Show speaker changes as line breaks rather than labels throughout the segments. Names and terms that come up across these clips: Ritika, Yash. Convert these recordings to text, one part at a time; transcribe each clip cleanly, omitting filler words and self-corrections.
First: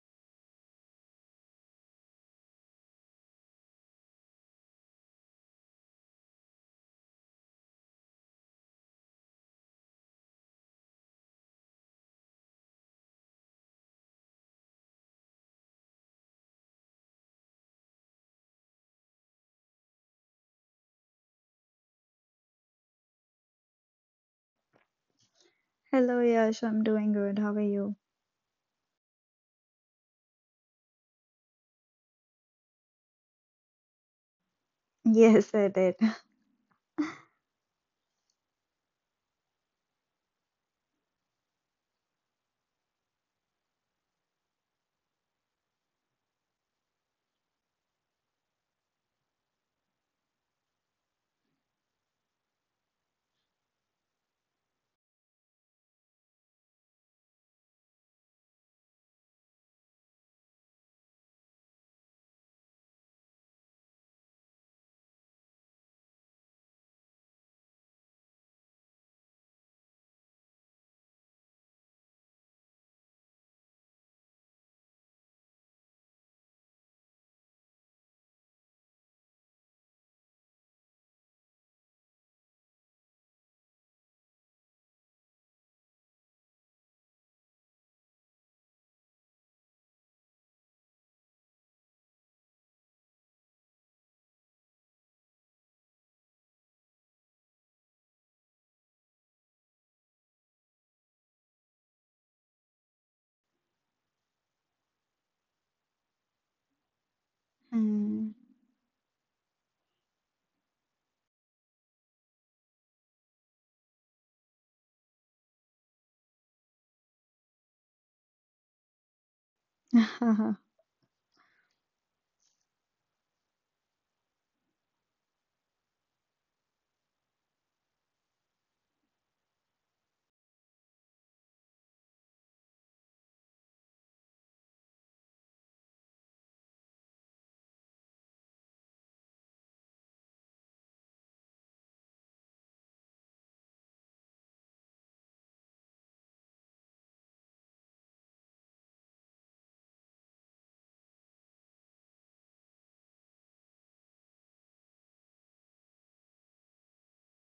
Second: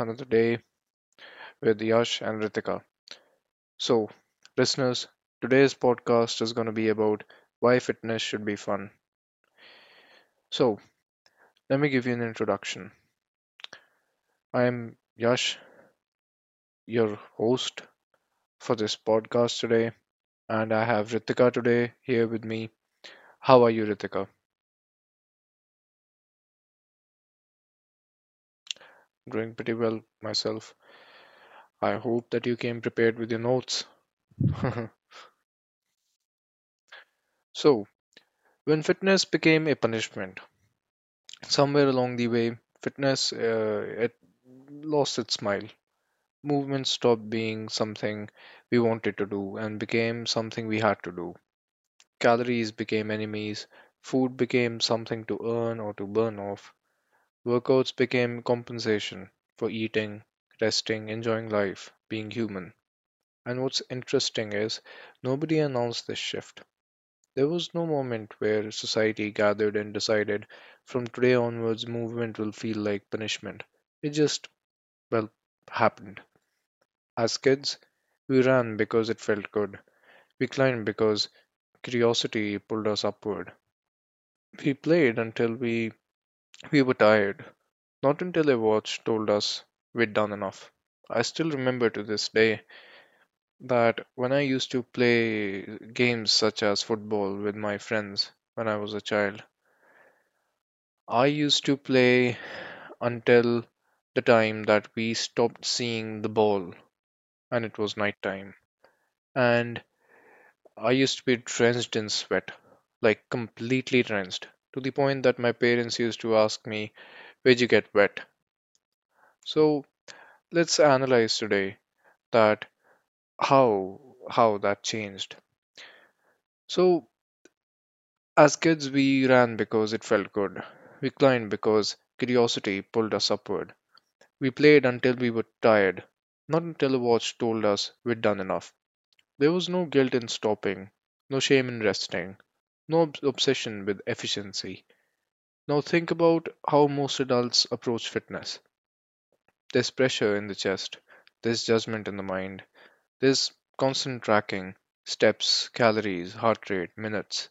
another day with Yash and Ritika. So, listeners, today's podcast is going to be about why fitness should be fun. So, let me give you an introduction. I am Yash, your host for this podcast today, and I have Ritika today here with me. How are you, Ritika?
Hello, Yash. I'm doing good. How are you?
Doing pretty well myself. I hope that you came prepared with your notes.
Yes, I did.
so, When fitness became a punishment, somewhere along the way, fitness, it lost its smile. Movement stopped being something we wanted to do and became something we had to do. Calories became enemies, food became something to earn or to burn off. Workouts became compensation for eating, resting, enjoying life, being human. And what's interesting is nobody announced this shift. There was no moment where society gathered and decided from today onwards movement will feel like punishment. It just, well, happened. As kids, we ran because it felt good. We climbed because curiosity pulled us upward. We played until we were tired, not until a watch told us we'd done enough. I still remember to this day that when I used to play games such as football with my friends when I was a child, I used to play until the time that we stopped seeing the ball and it was
Mm.
nighttime. And I used to be drenched in sweat, like completely drenched, to the point that my parents used to ask me, where'd you get wet? So let's analyze today that how how that changed. So, as kids, we ran because it felt good. We climbed because curiosity pulled us upward. We played until we were tired, not until a watch told us we'd done enough. There was no guilt in stopping, no shame in resting, no obsession with efficiency. Now think about how most adults approach fitness. There's pressure in the chest, there's judgment in the mind, there's constant tracking, steps, calories, heart rate, minutes,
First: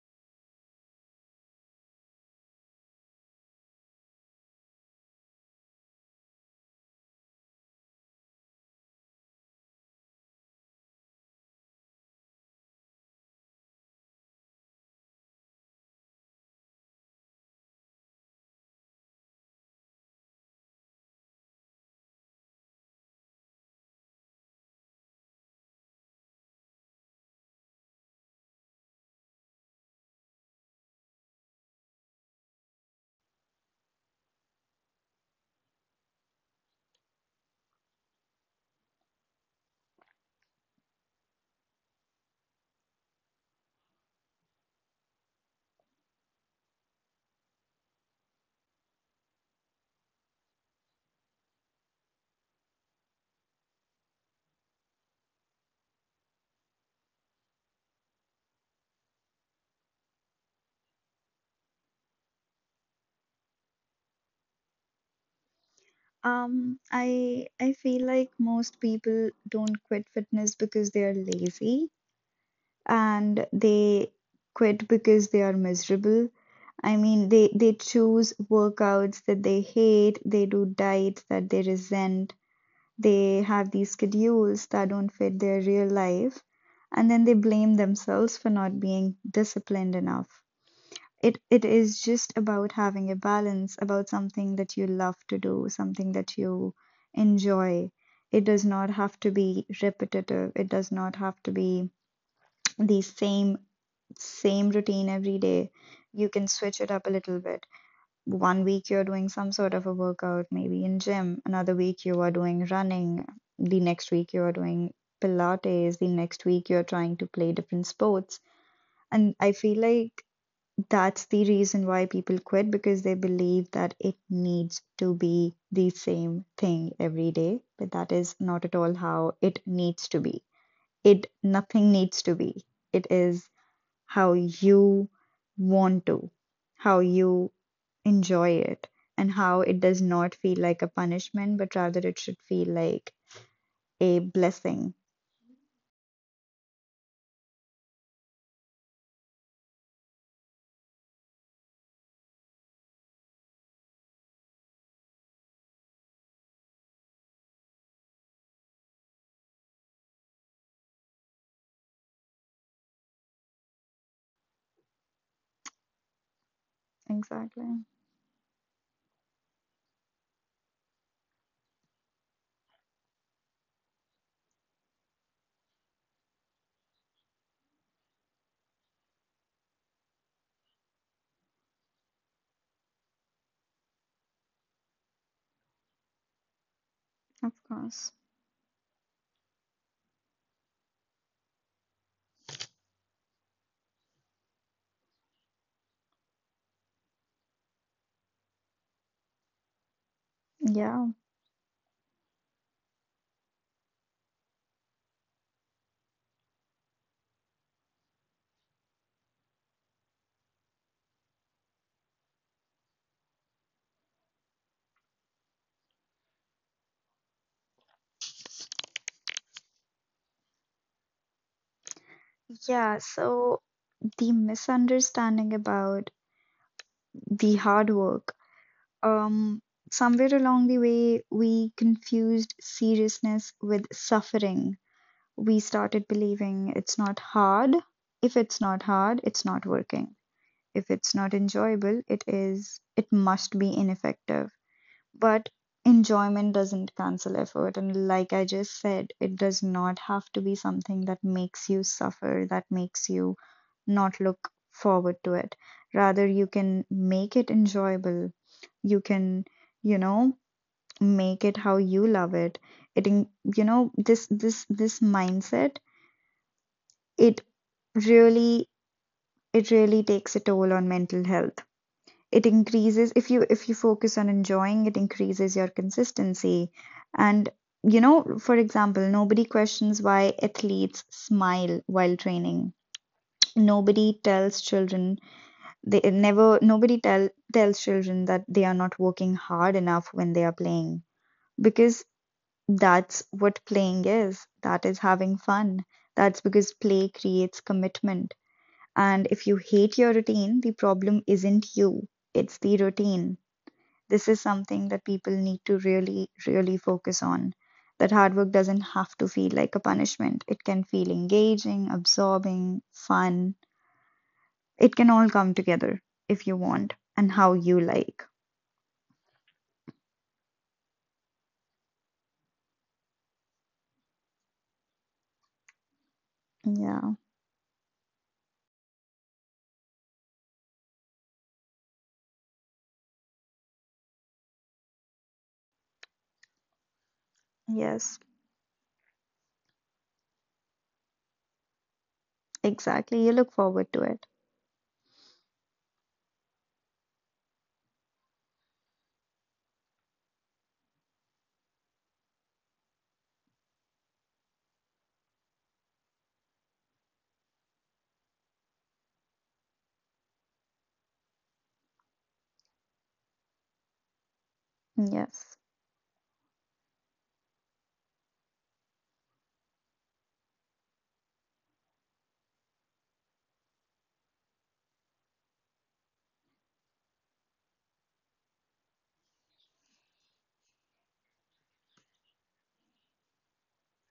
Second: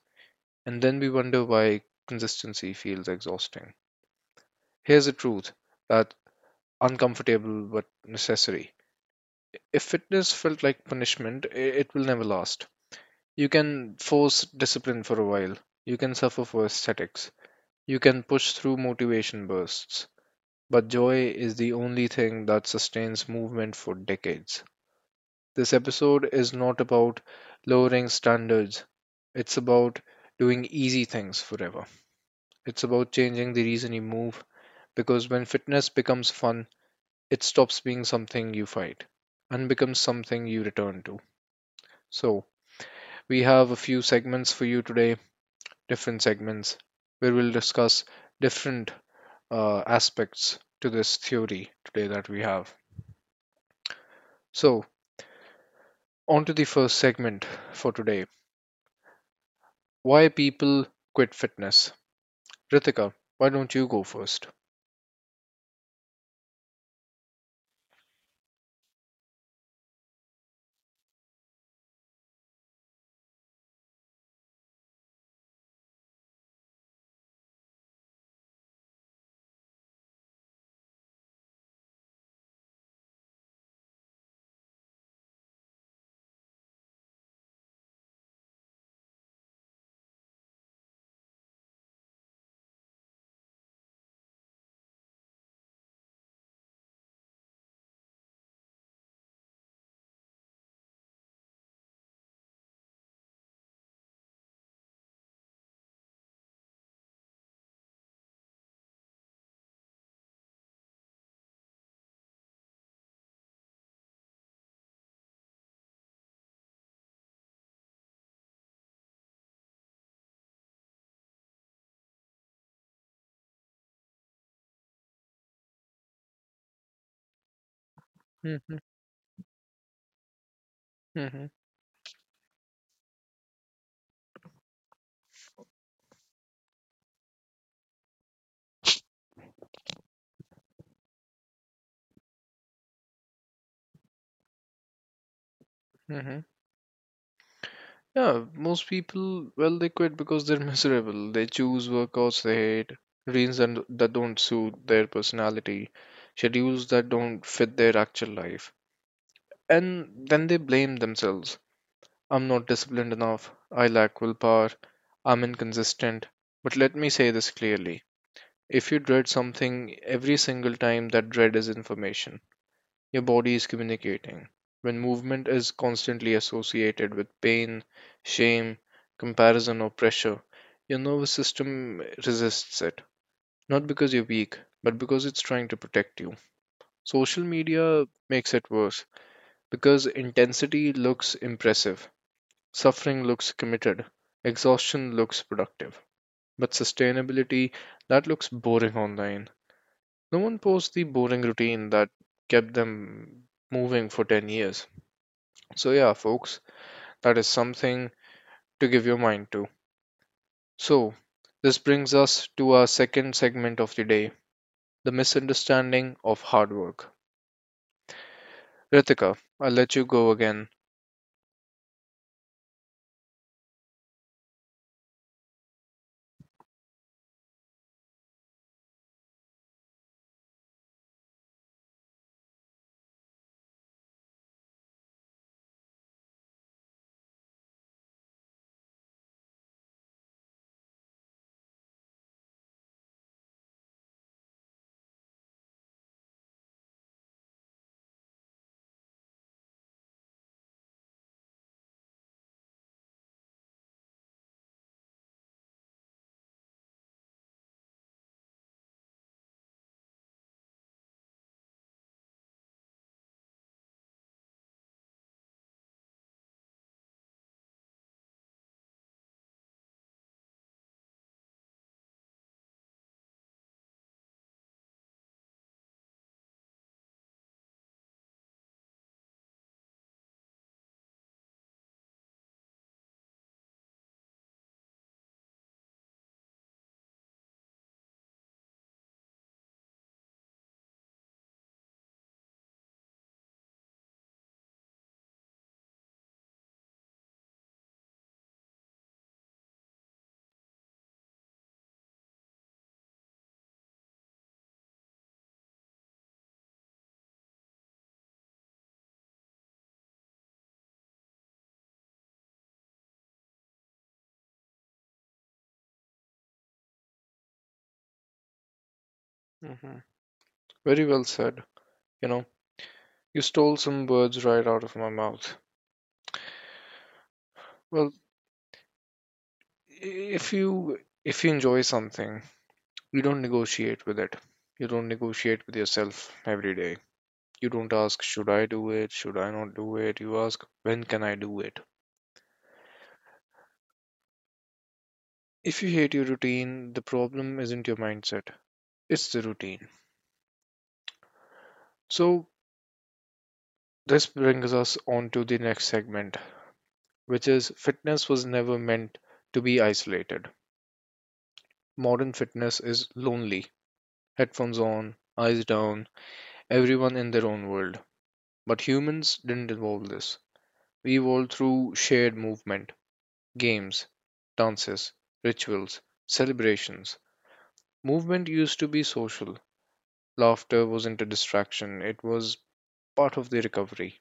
and then we wonder why consistency feels exhausting. Here's the truth, that uncomfortable but necessary. If fitness felt like punishment, it will never last. You can force discipline for a while. You can suffer for aesthetics. You can push through motivation bursts. But joy is the only thing that sustains movement for decades. This episode is not about lowering standards, it's about doing easy things forever. It's about changing the reason you move, because when fitness becomes fun, it stops being something you fight and becomes something you return to. So, we have a few segments for you today, different segments, where we'll discuss different aspects to this theory today that we have. So, on to the first segment for today, why people quit fitness. Ritika, why don't you go first?
I feel like most people don't quit fitness because they are lazy, and they quit because they are miserable. I mean, they choose workouts that they hate, they do diets that they resent, they have these schedules that don't fit their real life, and then they blame themselves for not being disciplined enough. It is just about having a balance, about something that you love to do, something that you enjoy. It does not have to be repetitive. It does not have to be the same routine every day. You can switch it up a little bit. One week you're doing some sort of a workout, maybe in gym. Another week you are doing running. The next week you are doing Pilates. The next week you're trying to play different sports. And I feel like that's the reason why people quit, because they believe that it needs to be the same thing every day, but that is not
Mm-hmm,
at all how it needs to be. It,
mm-hmm,
nothing needs to be, it is how you want to, how you enjoy it, and how it does not feel like a punishment, but rather it should feel like a blessing.
mm-hmm. Yeah, most people, well, they quit because they're miserable. They choose workouts they hate, routines that don't suit their personality, schedules that don't fit their actual life. And then they blame themselves. I'm not disciplined enough. I lack willpower. I'm inconsistent. But let me say this
Exactly.
clearly. If you dread something every single time, that dread is information. Your body is communicating. When movement is constantly associated with pain, shame, comparison, or pressure, your nervous system resists it. Not because you're weak, but because it's trying to protect you. Social
Of
media
course.
makes it worse because intensity looks impressive. Suffering looks committed, exhaustion looks productive, but sustainability, that looks boring online. No one posts the
Yeah,
boring routine that kept them moving for 10 years. So, yeah, folks, that is something to give your mind to. So, this brings us to our second segment of the day, the misunderstanding of hard work. Ritika, I'll let you go again.
yeah. So the misunderstanding about the hard work. Um, somewhere along the way, we confused seriousness with suffering. We started believing it's not hard. If it's not hard, it's not working. If it's not enjoyable, it is, it must be ineffective. But enjoyment doesn't cancel effort. And like I just said, it does not have to be something that makes you suffer, that makes you not look forward to it. Rather, you can make it enjoyable. You can, you know, make it how you love it. It, in- you know, this mindset, it really it really takes a toll on mental health. It increases, if you focus on enjoying it, increases your consistency. And, you know, for example, nobody questions why athletes smile while training. Nobody tells children, they never nobody tell tells children that they are not working hard enough when they are playing, because that's what playing is. That is having fun. That's because play creates commitment. And if you hate your routine, the problem isn't you, it's the routine. This is something that people need to really, really focus on. That hard work doesn't have to feel like a punishment. It can feel engaging, absorbing, fun. It can all come together if you want and how you like.
Mhm. Very well said. You know, you stole some words right out of my mouth.
Yeah.
Well, if you if you enjoy something, you don't negotiate with it, you don't negotiate with yourself every day, you don't ask
Yes.
should I do it, should I not do it, you ask when can I do it.
Exactly. You look forward to it.
If you hate your routine, the problem isn't your mindset, it's the routine. So, this brings us on to the next segment, which is fitness was never meant to be isolated. Modern fitness is lonely, headphones on, eyes
Yes.
down, everyone in their own world. But humans didn't evolve this, evolved through shared movement, games, dances, rituals, celebrations. Movement used to be social. Laughter wasn't a distraction, it was part of the recovery.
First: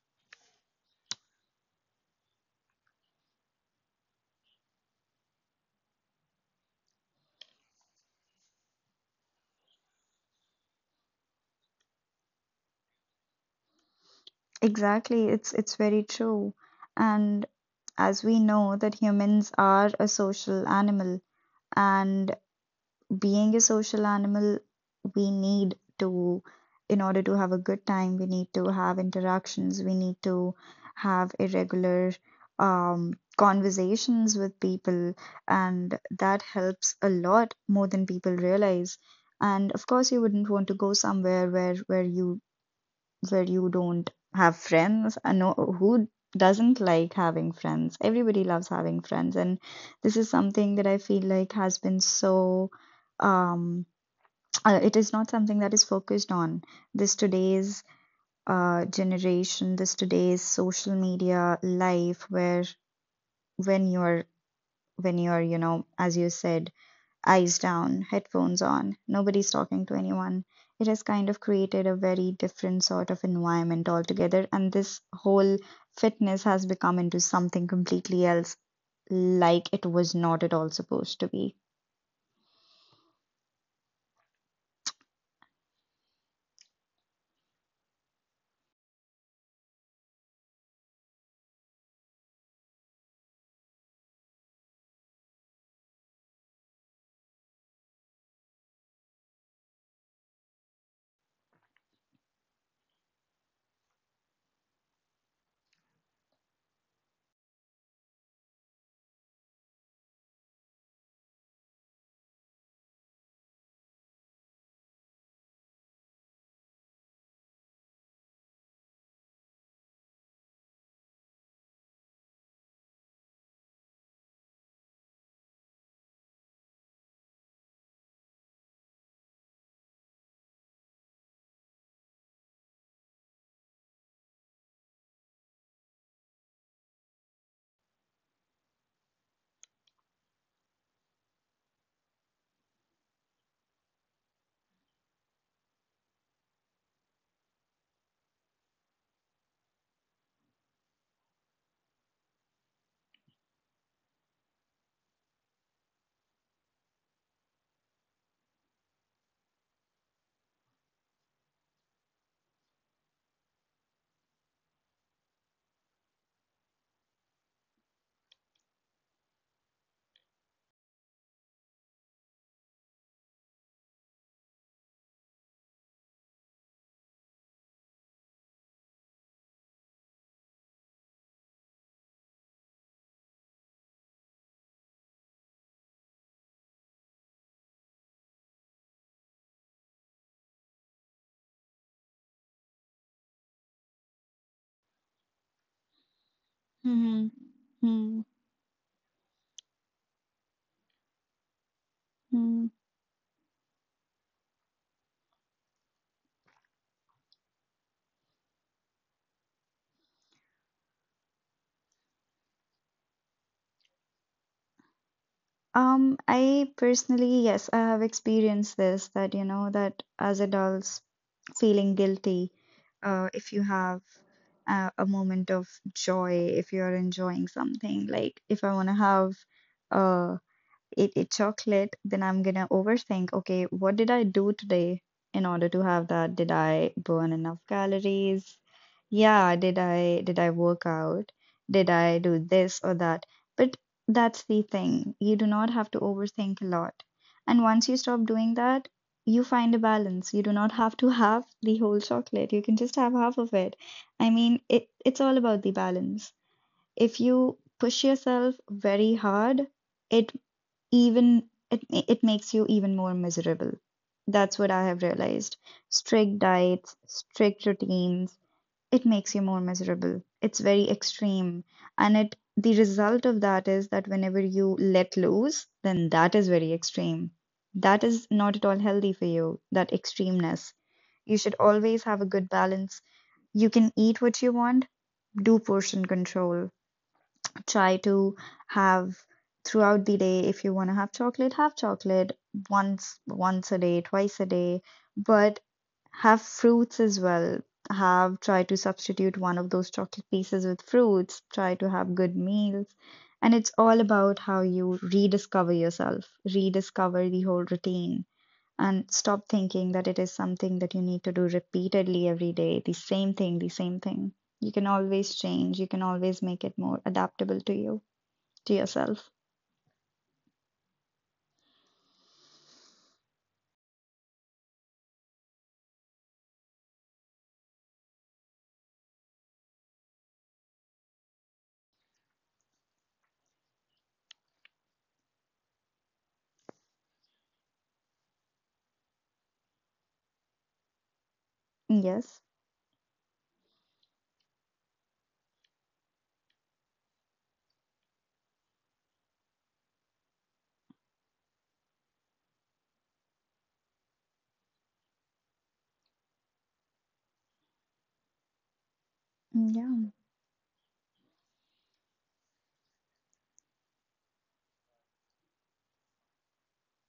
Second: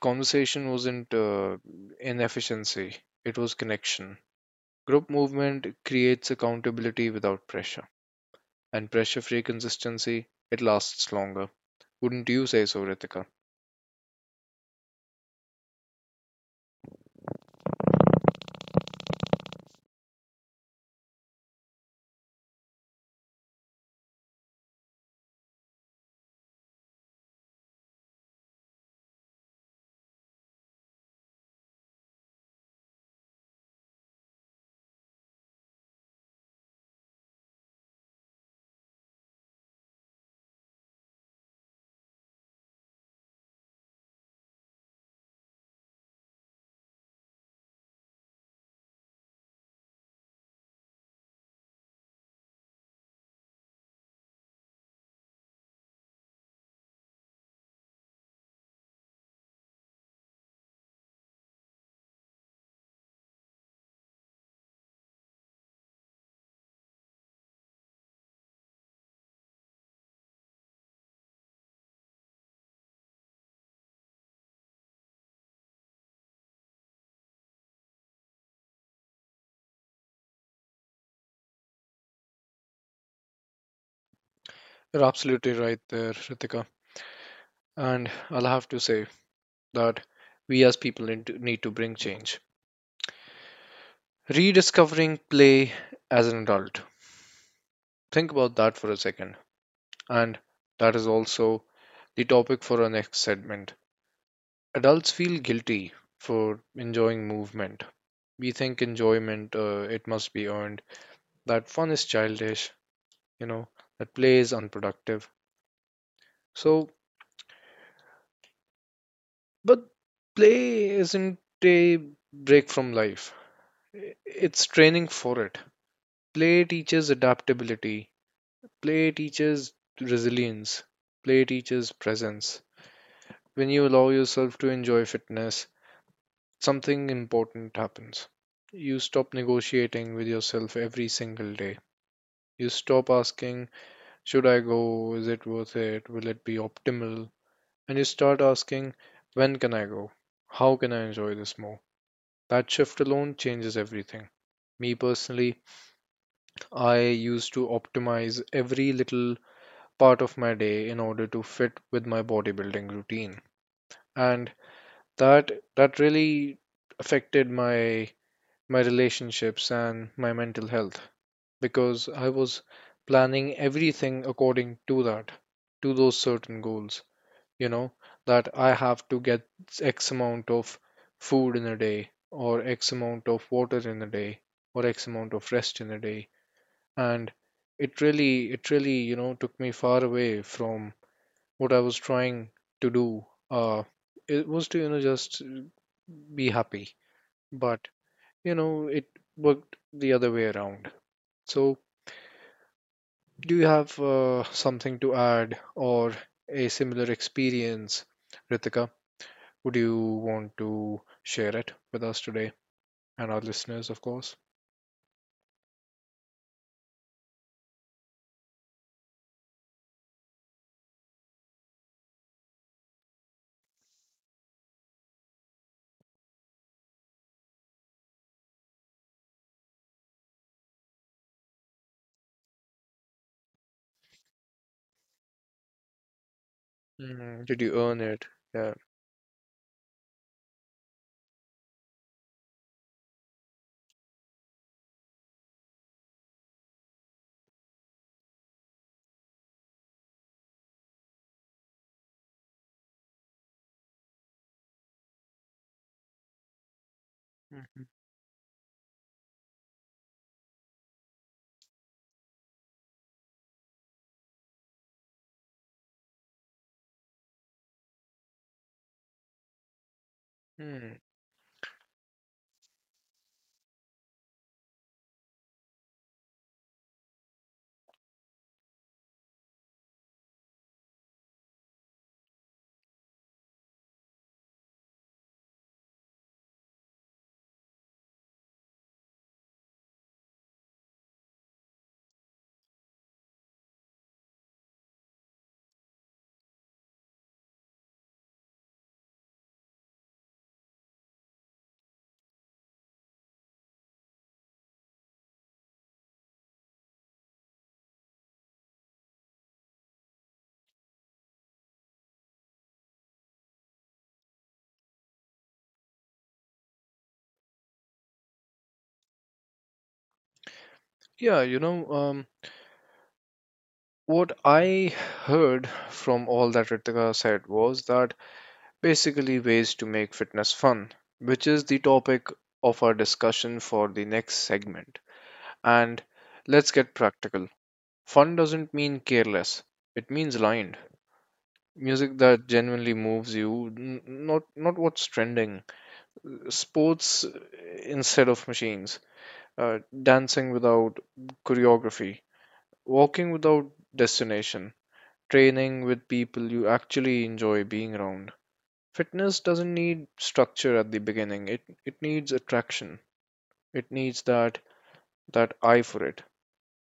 Conversation wasn't inefficiency, it was connection. Group movement creates accountability without pressure, and pressure free consistency, it lasts longer. Wouldn't you say so, Ritika?
Exactly. It's very true. And as we know, that humans are a social animal, and being a social animal, we need to, in order to have a good time, we need to have interactions, we need to have irregular conversations with people, and that helps a lot more than people realize. And of course, you wouldn't want to go somewhere where you don't have friends, and no, who doesn't like having friends? Everybody loves having friends. And this is something that I feel like has been so, um it is not something that is focused on, this today's this today's social media life, where when you're when you're, you know, as you said, eyes down, headphones on, nobody's talking to anyone. It has kind of created a very different sort of environment altogether, and this whole fitness has become into something completely else, like it was not at all supposed to be.
You're absolutely right there, Ritika. And I'll have to say that we as people need to, bring change. Rediscovering play as an adult. Think about that for a second. And that is also the topic for our next segment. Adults feel guilty for enjoying movement. We think enjoyment, it must be earned, that fun is childish, you know, that play is unproductive. So, but play isn't a break from life, it's training for it. Play teaches adaptability, play teaches resilience, play teaches presence. When you allow yourself to enjoy fitness, something important happens. You stop negotiating with yourself every single day. You stop asking, should I go? Is it worth it? Will it be optimal? And you start asking, when can I go? How can I enjoy this more? That shift alone changes everything. Me personally, I used to optimize every little part of my day in order to fit with my bodybuilding routine. And that that really affected my relationships and my mental health, because I was planning everything according to that, to those certain goals, you know, that I have to get X amount of food in a day or X amount of water in a day or X amount of rest in a day. And it really, you know, took me far away from what I was trying to do. uh, it was to, you know, just be happy,
Mm-hmm.
but
Hmm.
you know it worked the other way around. So
Hmm.
do you have something to add or a similar experience, Ritika? Would you want to share it with us today and our listeners, of course?
I personally, yes, I have experienced this, that you know, that as adults feeling guilty, if you have a moment of joy, if you're enjoying something, like if I want to have a eat chocolate, then I'm gonna overthink, okay, what did I do today in order to have that? Did I burn
Mm,
enough
did you earn it?
calories?
Yeah.
Yeah, did I work out? Did I do this or that? But that's the thing. You do not have to overthink a lot. And once you stop doing that, you find a balance. You do not have to have the whole chocolate. You can just have half of it. I mean, it's all about the balance. If you
Mhm.
push yourself very hard, it even it, it makes you even more miserable. That's what I have realized. Strict diets, strict routines, it makes you more miserable. It's very
Hmm.
extreme. And it the result of that is that whenever you let loose, then that is very extreme. That is not at all healthy for you, that extremeness. You should always have a good balance. You can eat what you want, do portion control, try to have, throughout the day, if you want to have chocolate, have chocolate once a day, twice a day, but have fruits as well, have, try to substitute one of those chocolate pieces with fruits, try to have good meals. And it's all about how you rediscover yourself, rediscover the whole routine, and stop thinking that it is something that you need to do repeatedly every day, the same thing, the same thing. You can always change, you can always make it more adaptable to you, to yourself.
Yeah, you know, what I heard from all that Ritika said was that basically ways to make fitness fun, which is the topic of our discussion for the next segment. And let's get practical. Fun doesn't mean careless, it means aligned. Music
Yes.
that genuinely moves you, not what's trending. Sports instead of machines. Uh, Dancing without choreography. Walking without destination. Training with people you actually enjoy being around. Fitness doesn't
Yeah.
need structure at the beginning. It needs attraction. It needs that eye for it.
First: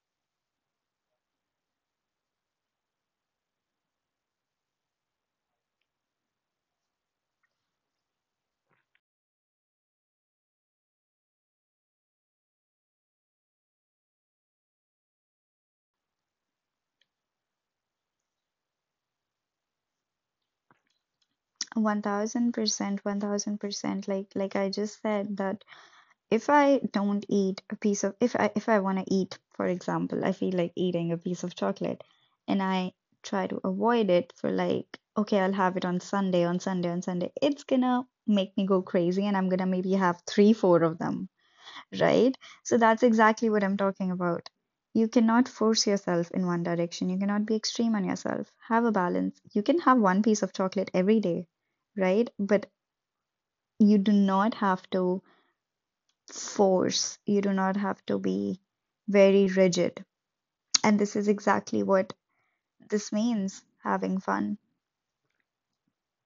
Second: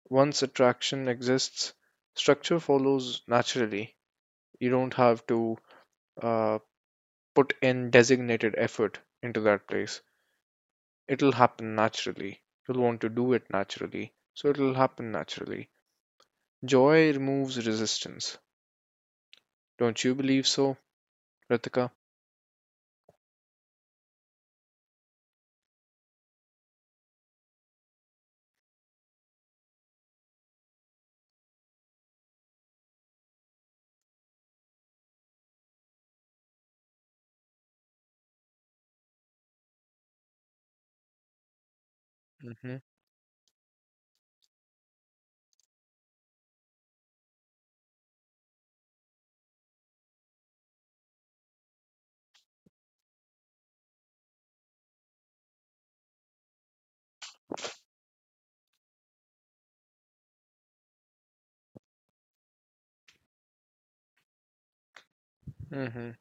Once attraction exists, structure follows naturally. You don't have to uh, put in designated effort into that place. It'll happen naturally. You'll want to do it naturally. So it'll happen naturally. Joy removes resistance. Don't you believe so, Ritika?
1000%, 1000%. Like I just said that if I don't eat a piece of if I want to eat, for example, I feel like eating a piece of chocolate, and I try to avoid it for, like, okay, I'll have it on Sunday, on Sunday, on Sunday. It's gonna make me go crazy and I'm gonna maybe have 3 4 of them, right? So
Mm-hmm.
that's exactly what I'm talking about. You cannot force yourself in one direction. You cannot be extreme on yourself. Have a balance. You can have one piece of chocolate every day, right? But you do not have to force. You do not have to be very rigid. And this is exactly what this means, having fun.
Mm-hmm.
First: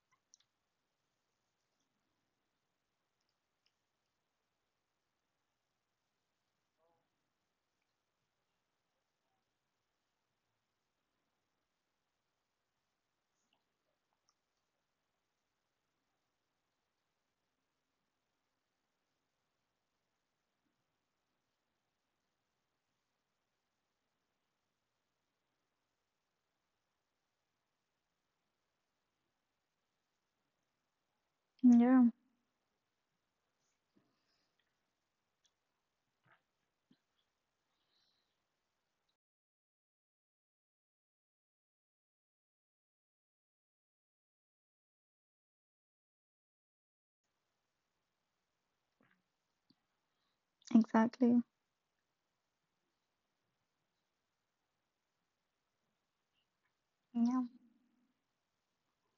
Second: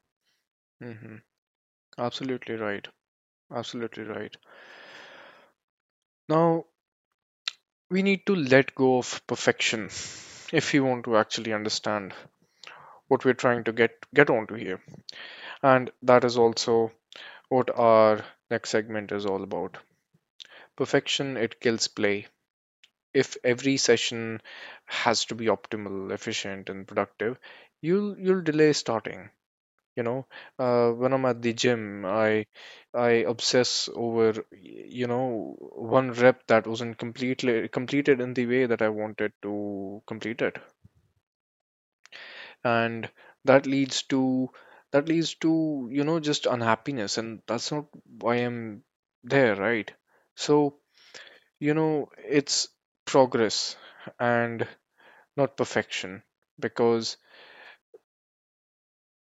Mm-hmm. Absolutely right. Absolutely right. Now, we need to let go of perfection if we want to actually understand what we're trying to get onto here, and that is also what our next segment is all about. Perfection, it kills play. If every session has to be optimal, efficient and productive, you'll delay starting. You know, when I'm at the
Yeah,
gym, I obsess over, you know, one rep that wasn't completely completed in the way that I wanted to complete it, and that leads to just unhappiness, and that's not why I'm there, right? So
exactly.
you know it's progress and not perfection, because
Yeah,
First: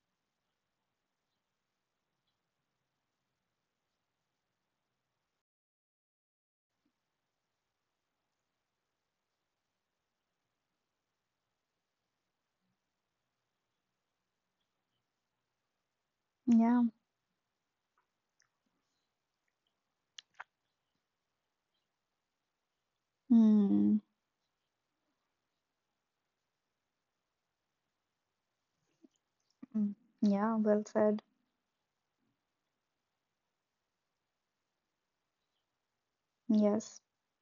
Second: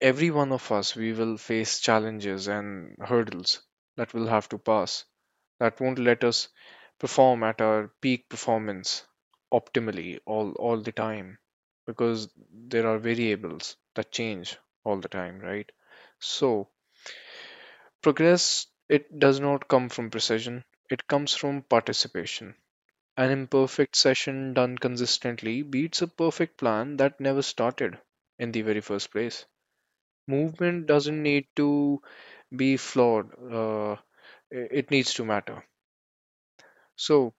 every one of us we will face challenges and hurdles that we'll have to pass, that won't let us perform at our peak performance optimally all the time, because there are variables that change all the time, right? So
yeah.
progress, it does not come from precision, it comes from participation. An
Hmm.
imperfect session done consistently beats a perfect plan that never started in the very first place.
Mm. Yeah, well
Movement
said.
doesn't need to be flawed, uh, it needs to matter.
Yes.
So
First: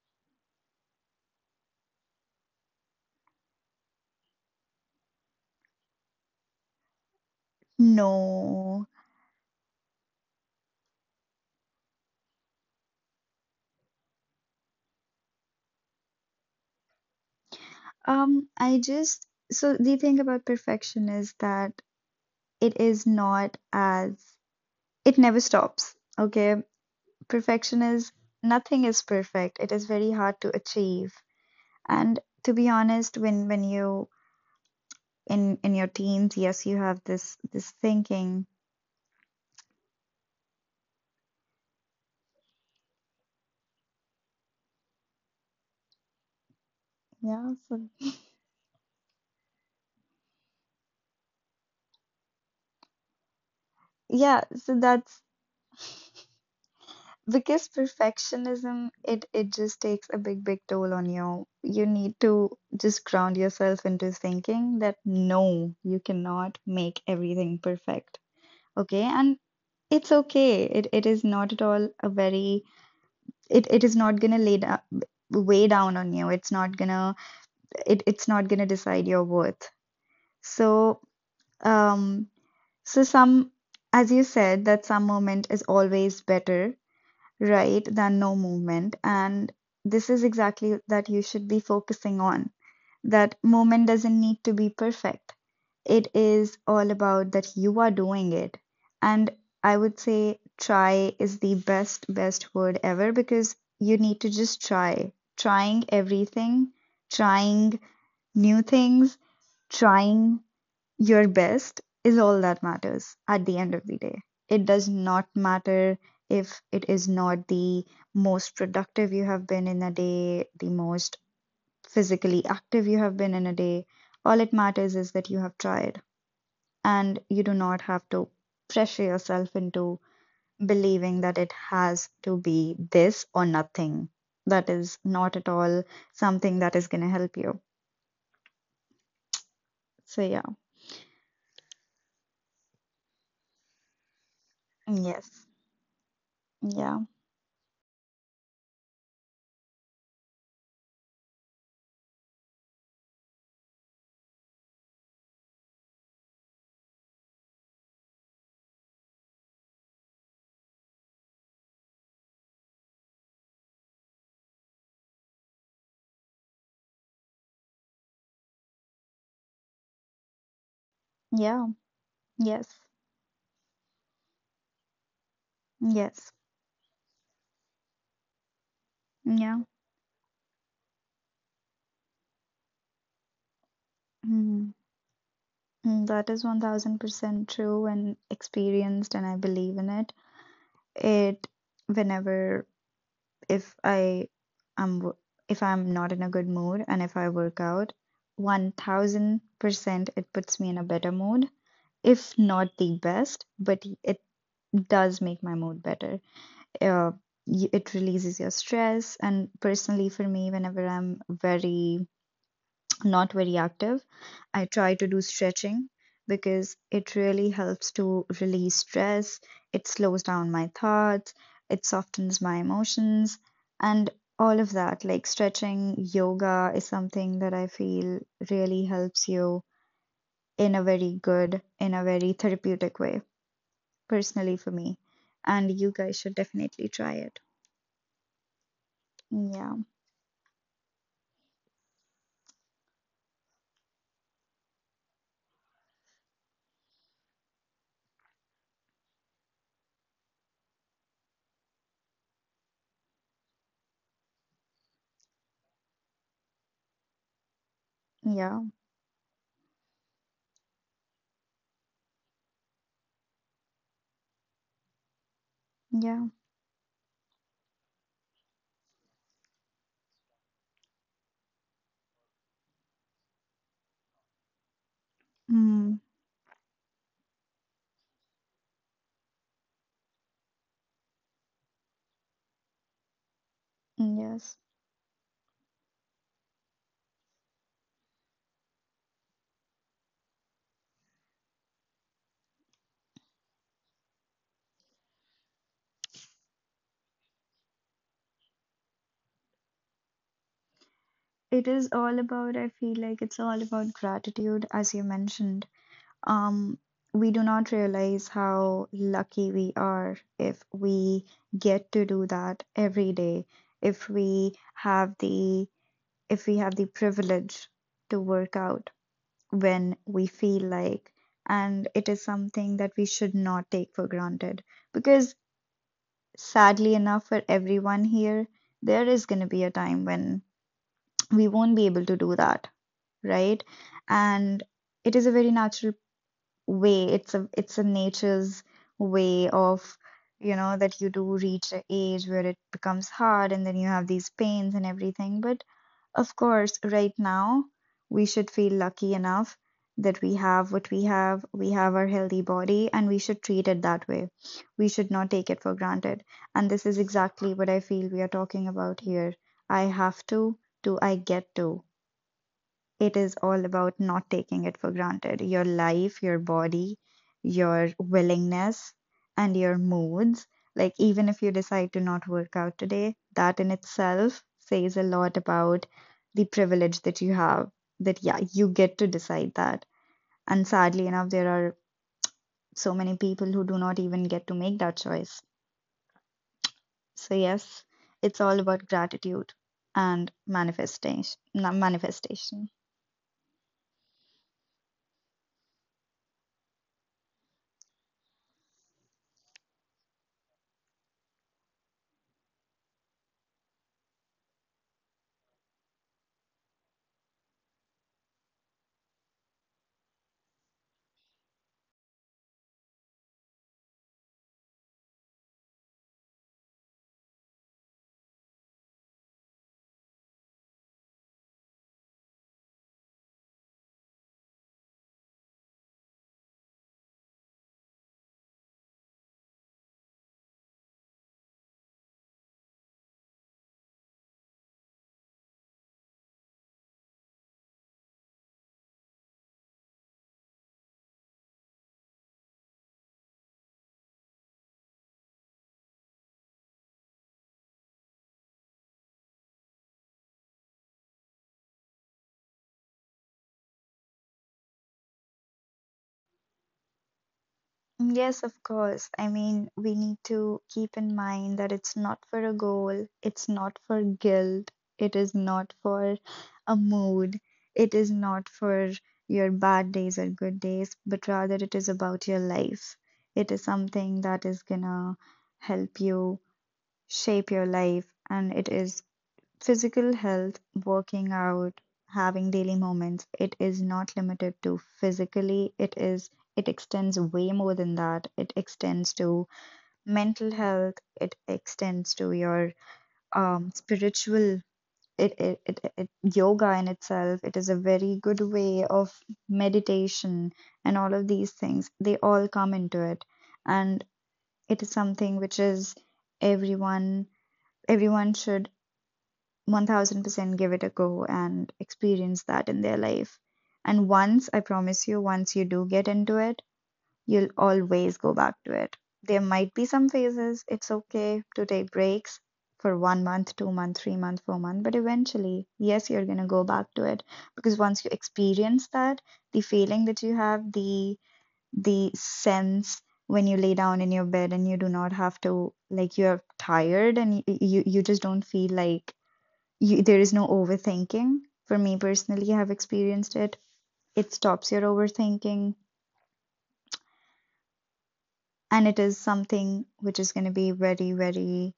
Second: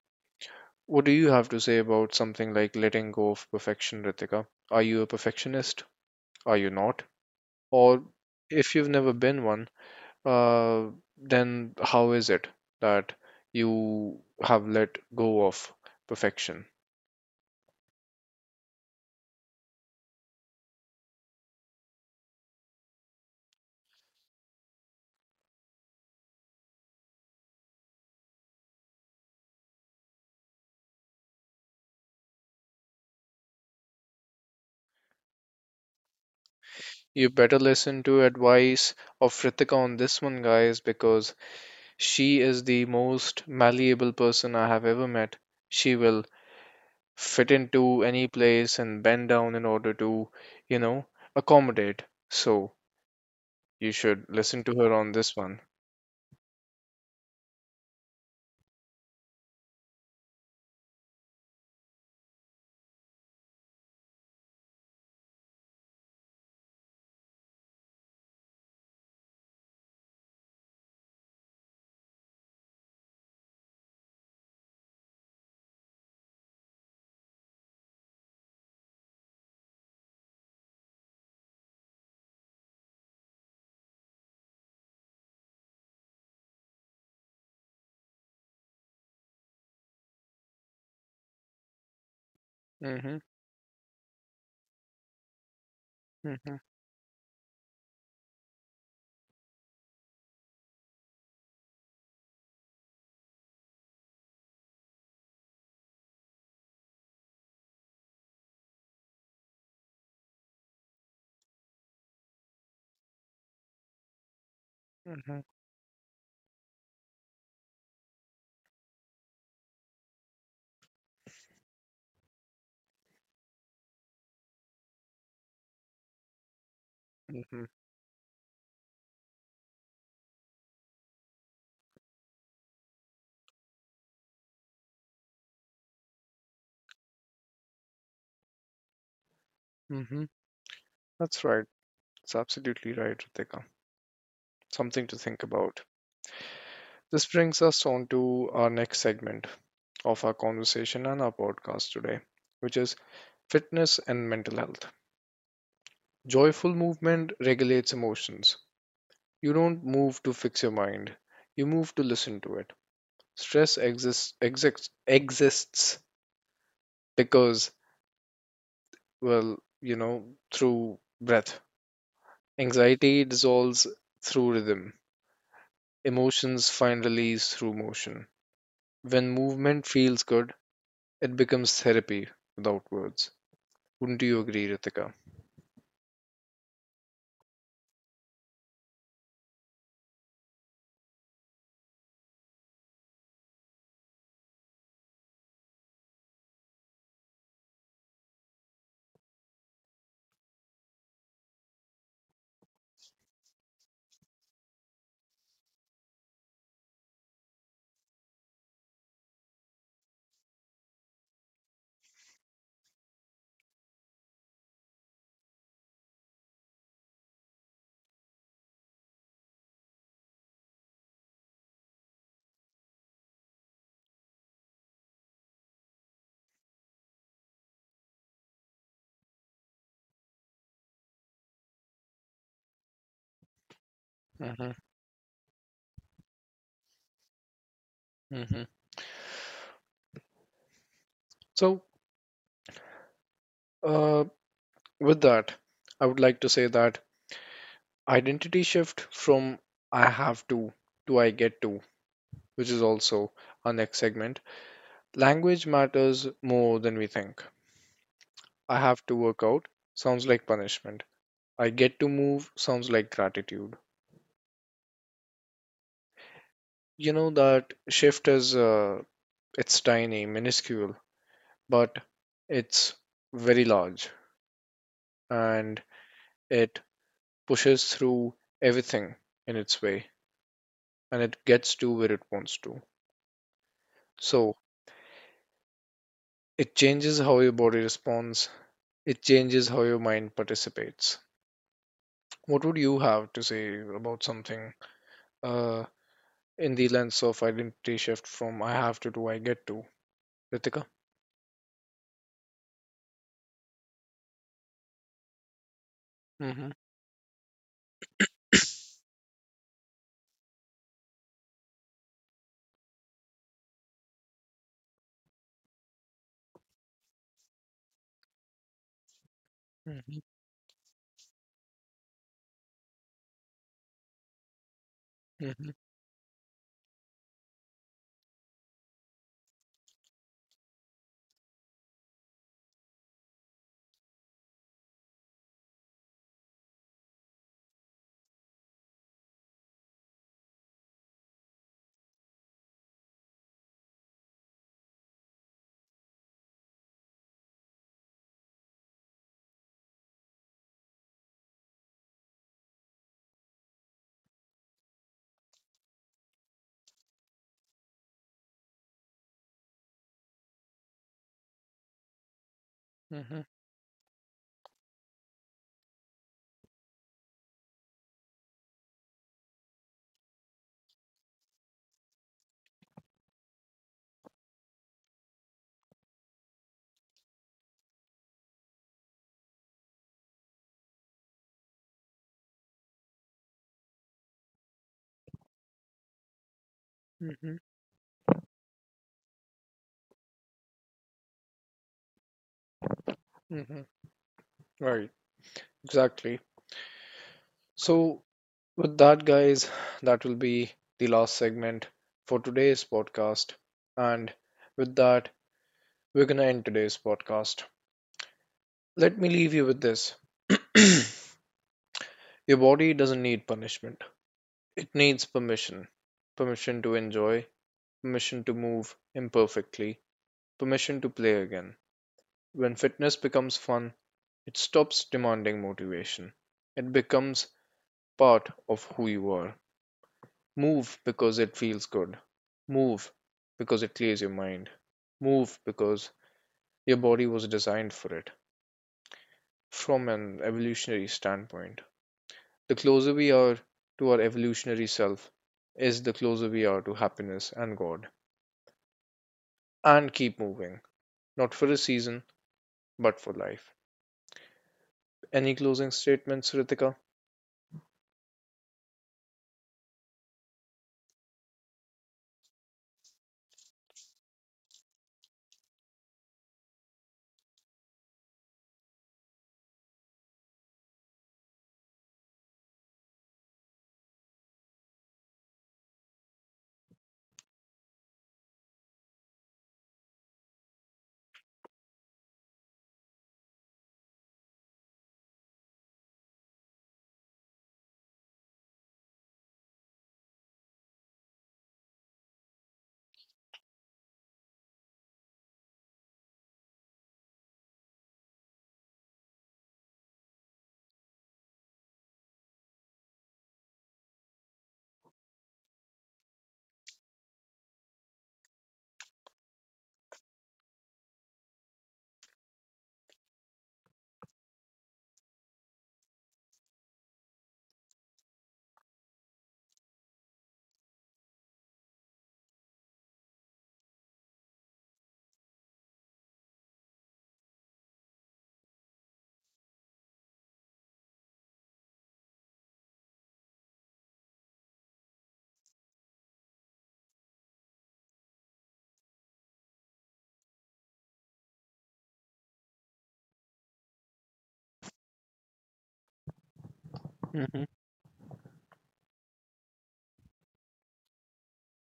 what do you have to say about something like letting go of perfection, Ritika? Are you a perfectionist, are you not, or if
No.
you've never been one, uh, then how is it that you have let go of perfection?
I just, so the thing about perfection is that it is not as, it never stops. Okay, perfection is, nothing is perfect. It is very hard to achieve. And to be honest, when you, in your teens, yes, you have
You
this
better
this
listen to
thinking.
advice of Ritika on this one, guys, because she is the most malleable person I have ever met. She will fit
Yeah, so,
into any place and bend down in order to, you know, accommodate. So you should
yeah,
listen to
so
her on
that's,
this one.
because perfectionism, it just takes a big toll on you. You need to just ground yourself into thinking that no, you cannot make everything perfect, okay? And it's okay. It is not at all a very, it is not gonna lay down, weigh down on you, it's not gonna, it's not gonna decide your worth. So, um, so some, as you said, that some moment is always better, right, than no movement. And this is exactly that you should be focusing on.
Mm-hmm,
That movement doesn't need to be perfect. It
mm-hmm,
is all about that you are doing it. And I would say try is the best word ever, because you need to just try. Trying everything, trying new things, trying your best is all that matters at the end of the day. It does not
mm-hmm,
matter if it is not the most productive you have been in a day, the most physically active you have been in a day. All it matters is that you have tried, and you do
mm-hmm,
not have to pressure yourself into believing that it has to be this or nothing. That is not at all something that is going to help you. So,
mm-hmm.
yeah.
That's right. It's absolutely right, Ritika. Something to think
Yes.
about.
Yeah.
This brings us on to our next segment of our conversation and our podcast today, which is fitness and mental health. Joyful movement regulates emotions. You don't move to fix your mind, you move to listen to it. Stress exists because, well you know through breath,
Yeah. Yes.
anxiety dissolves through rhythm,
Yes.
emotions find release through motion. When
Yeah,
movement feels good, it becomes therapy without words. Wouldn't you agree,
mm,
Ritika?
that is 1000% true and experienced, and I believe in it. It, whenever, if I am, if I'm not in a good mood and if I work out, 1000% it puts me in a better mood, if not the best, but it does make my mood better. Uh, it releases your stress, and personally, for me, whenever I'm very, not very active, I try to do stretching, because it really helps to release stress, it slows down my thoughts, it softens my emotions, and all of that. Like stretching, yoga is something that I feel really helps you in a very good, in a very therapeutic way, personally
Hmm.
for me. And you guys should definitely try it.
Hmm.
Yeah,
so uh, With that, I would like to say that identity shift from I have to I get to, which is also our next segment. Language matters more than we think.
yeah,
I have to work out sounds like punishment. I get to move sounds like gratitude.
yeah.
You know, that shift is it's tiny, minuscule, but it's very large, and
Mm,
it pushes through everything in its way, and it gets to where it wants to. So,
yes.
it changes how your body responds, it changes how your mind participates. What would you have to say about something, uh, in the lens of identity shift from I have to I get to, Ritika?
It is all about, I feel like it's all about gratitude, as you mentioned.
Mm-hmm.
Um, we do not realize how lucky we are if we get to do that every day, if we have the if we have the privilege to work out when
Mm-hmm.
we feel like, and it is something that we should not take for granted, because
Mm-hmm.
sadly enough, for everyone here, there is going to be a time when we won't be able to do that, right? And it is a very natural way. It's a nature's way of that you do reach an age where it becomes hard and then you have these pains and everything. But of course, right now we should feel lucky enough that we have what we have. We have our healthy body and we should treat it that way. We should not take it for granted. And this is exactly what I feel we are talking about here. I have to, do I get to? It is
Mm-hmm.
all about not taking it for granted. Your life, your body, your willingness, and your moods. Like, even if you decide to not work out today, that in itself says a lot about the privilege that you have. That, yeah, you get to decide that. And sadly enough, there are so many people who do not even get to make that choice. So,
Mm-hmm.
yes, it's all about gratitude and manifestation. Manifestation.
Mm-hmm. Right, exactly. So, with that, guys, that will be the last segment for today's podcast. And with that, we're going to end today's podcast. Let me leave you with this. Your body doesn't need punishment. It needs permission. Permission to enjoy, permission to move imperfectly, permission to play again. When fitness becomes fun, it stops demanding motivation. It becomes part of who you are. Move because it feels good. Move because it clears your mind. Move because your body was designed for it from an evolutionary standpoint. The closer we are to our evolutionary self is the closer we are to happiness and God. And keep moving, not for a season, but for life. Any closing statements, Ritika?
Yes, of course. I mean, we need to keep in mind that it's not for a goal, it's not for guilt, it is not for a mood, it is not for your bad days or good days, but rather it is about your life. It is something that is gonna help you shape your life, and it is physical health, working out, having daily moments, it is not limited to physically, it extends way more than that. It extends to mental health, it extends to your spiritual it, it, it, it yoga in itself it is a very good way of meditation, and all of these things they all come into it. And it is something which is everyone everyone should 1000% give it a go and experience that in their life. And once, I promise you, once you do get into it, you'll always go back to it. There might be some phases, it's okay to take breaks for 1 month, 2 month, 3 month, 4 month, but eventually, yes, you're gonna go back to it because once you experience that, the feeling that you have, the sense when you lay down in your bed and you do not have to, like, you're tired and you just don't feel like you, there is no overthinking. For me personally, I have experienced it. It stops your overthinking,
Hmm.
and it is something which is going to be very, very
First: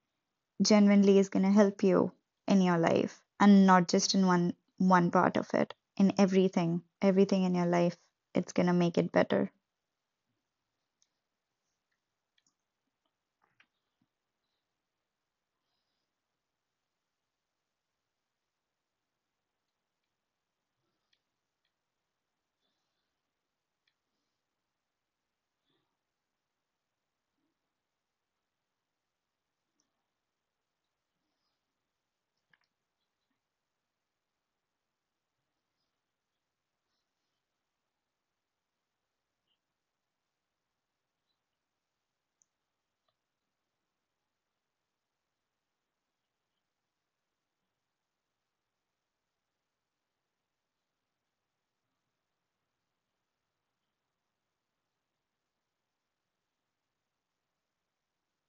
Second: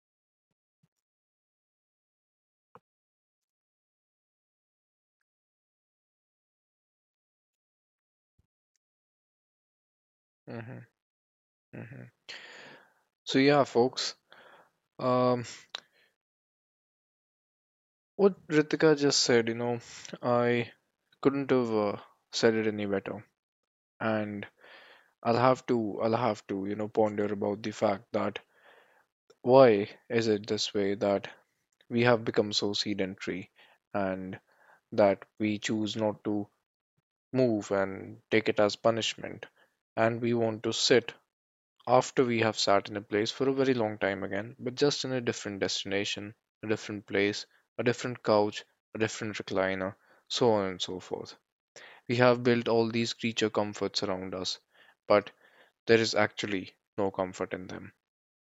genuinely is going to help you in your life, and not just in one part of it. In everything, everything in your life, it's going to make it better.
Hmm. Hmm. So yeah, folks, um, what Ritika just said, you know, I couldn't have said it any better, and I'll have to, you know, ponder about the fact that why is it this way that we have become so sedentary, and that we choose not to move and take it as punishment. And we want to sit after we have sat in a place for a very long time again, but just in a different destination, a different place, a different couch, a different recliner, so on and so forth. We have built all these creature comforts around us, but there is actually no comfort in them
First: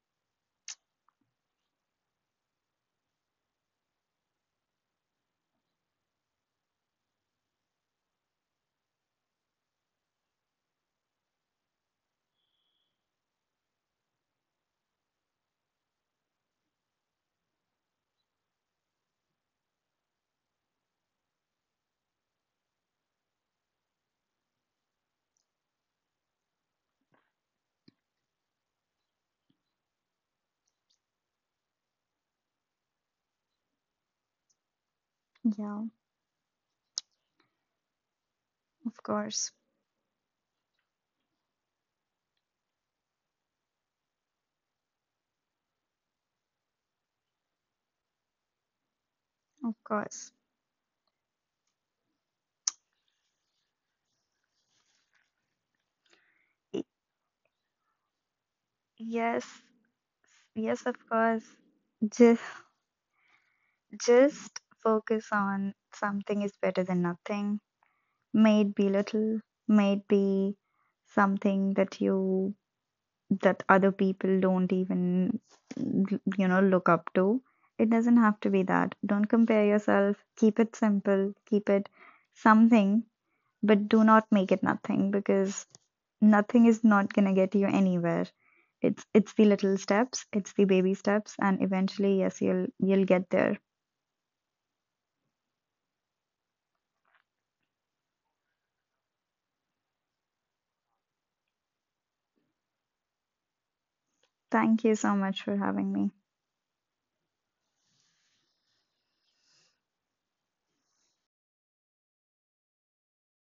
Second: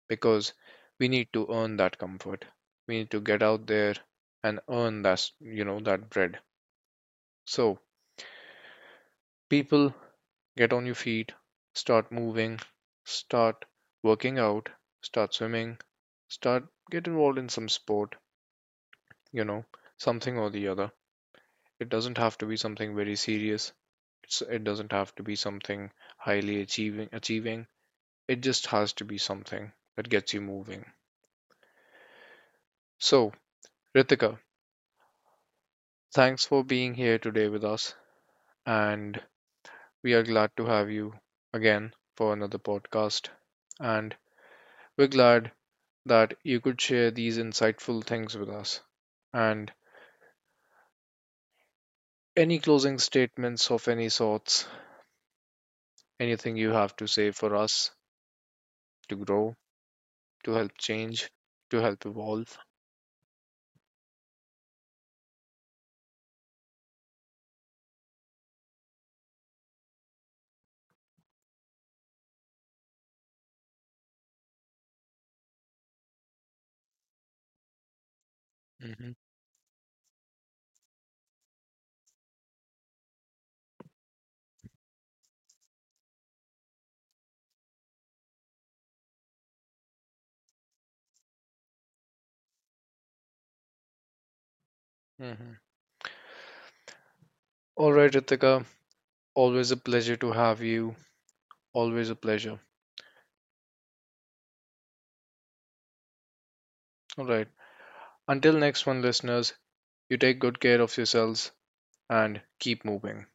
because we need to earn that comfort. We need to get out there and earn that, you know, that bread. So, people, get on your feet, start moving, start working out, start swimming, start, get involved in some sport, you know, something or the other. It doesn't have to be something very serious. It doesn't have to be something highly achieving. It just has to be something that gets you moving. So, Ritika,
Yeah,
thanks for being here today with us,
of
and
course.
we are glad to have you again for another podcast, and we're glad that you could share these insightful things with us. And
Of course.
any closing statements of any sorts, anything you
Y-
have to say for us to grow,
Yes.
to help
Yes, of
change,
course.
to help
Just
evolve.
Just focus on something is better than nothing. May it be little, may it be something that you, that other people don't even, you know, look up to, it doesn't have to be that.
Hmm.
Don't compare yourself. Keep it simple, keep it something, but do not make it nothing, because nothing is not going to get you anywhere. It's it's the little steps, it's the baby steps, and eventually, yes, you'll get there.
Hmm. All right, Ritika, always a pleasure to have you. Always a pleasure.
Thank you so much for having me.
All right. Until next one, listeners, you take good care of yourselves and keep moving.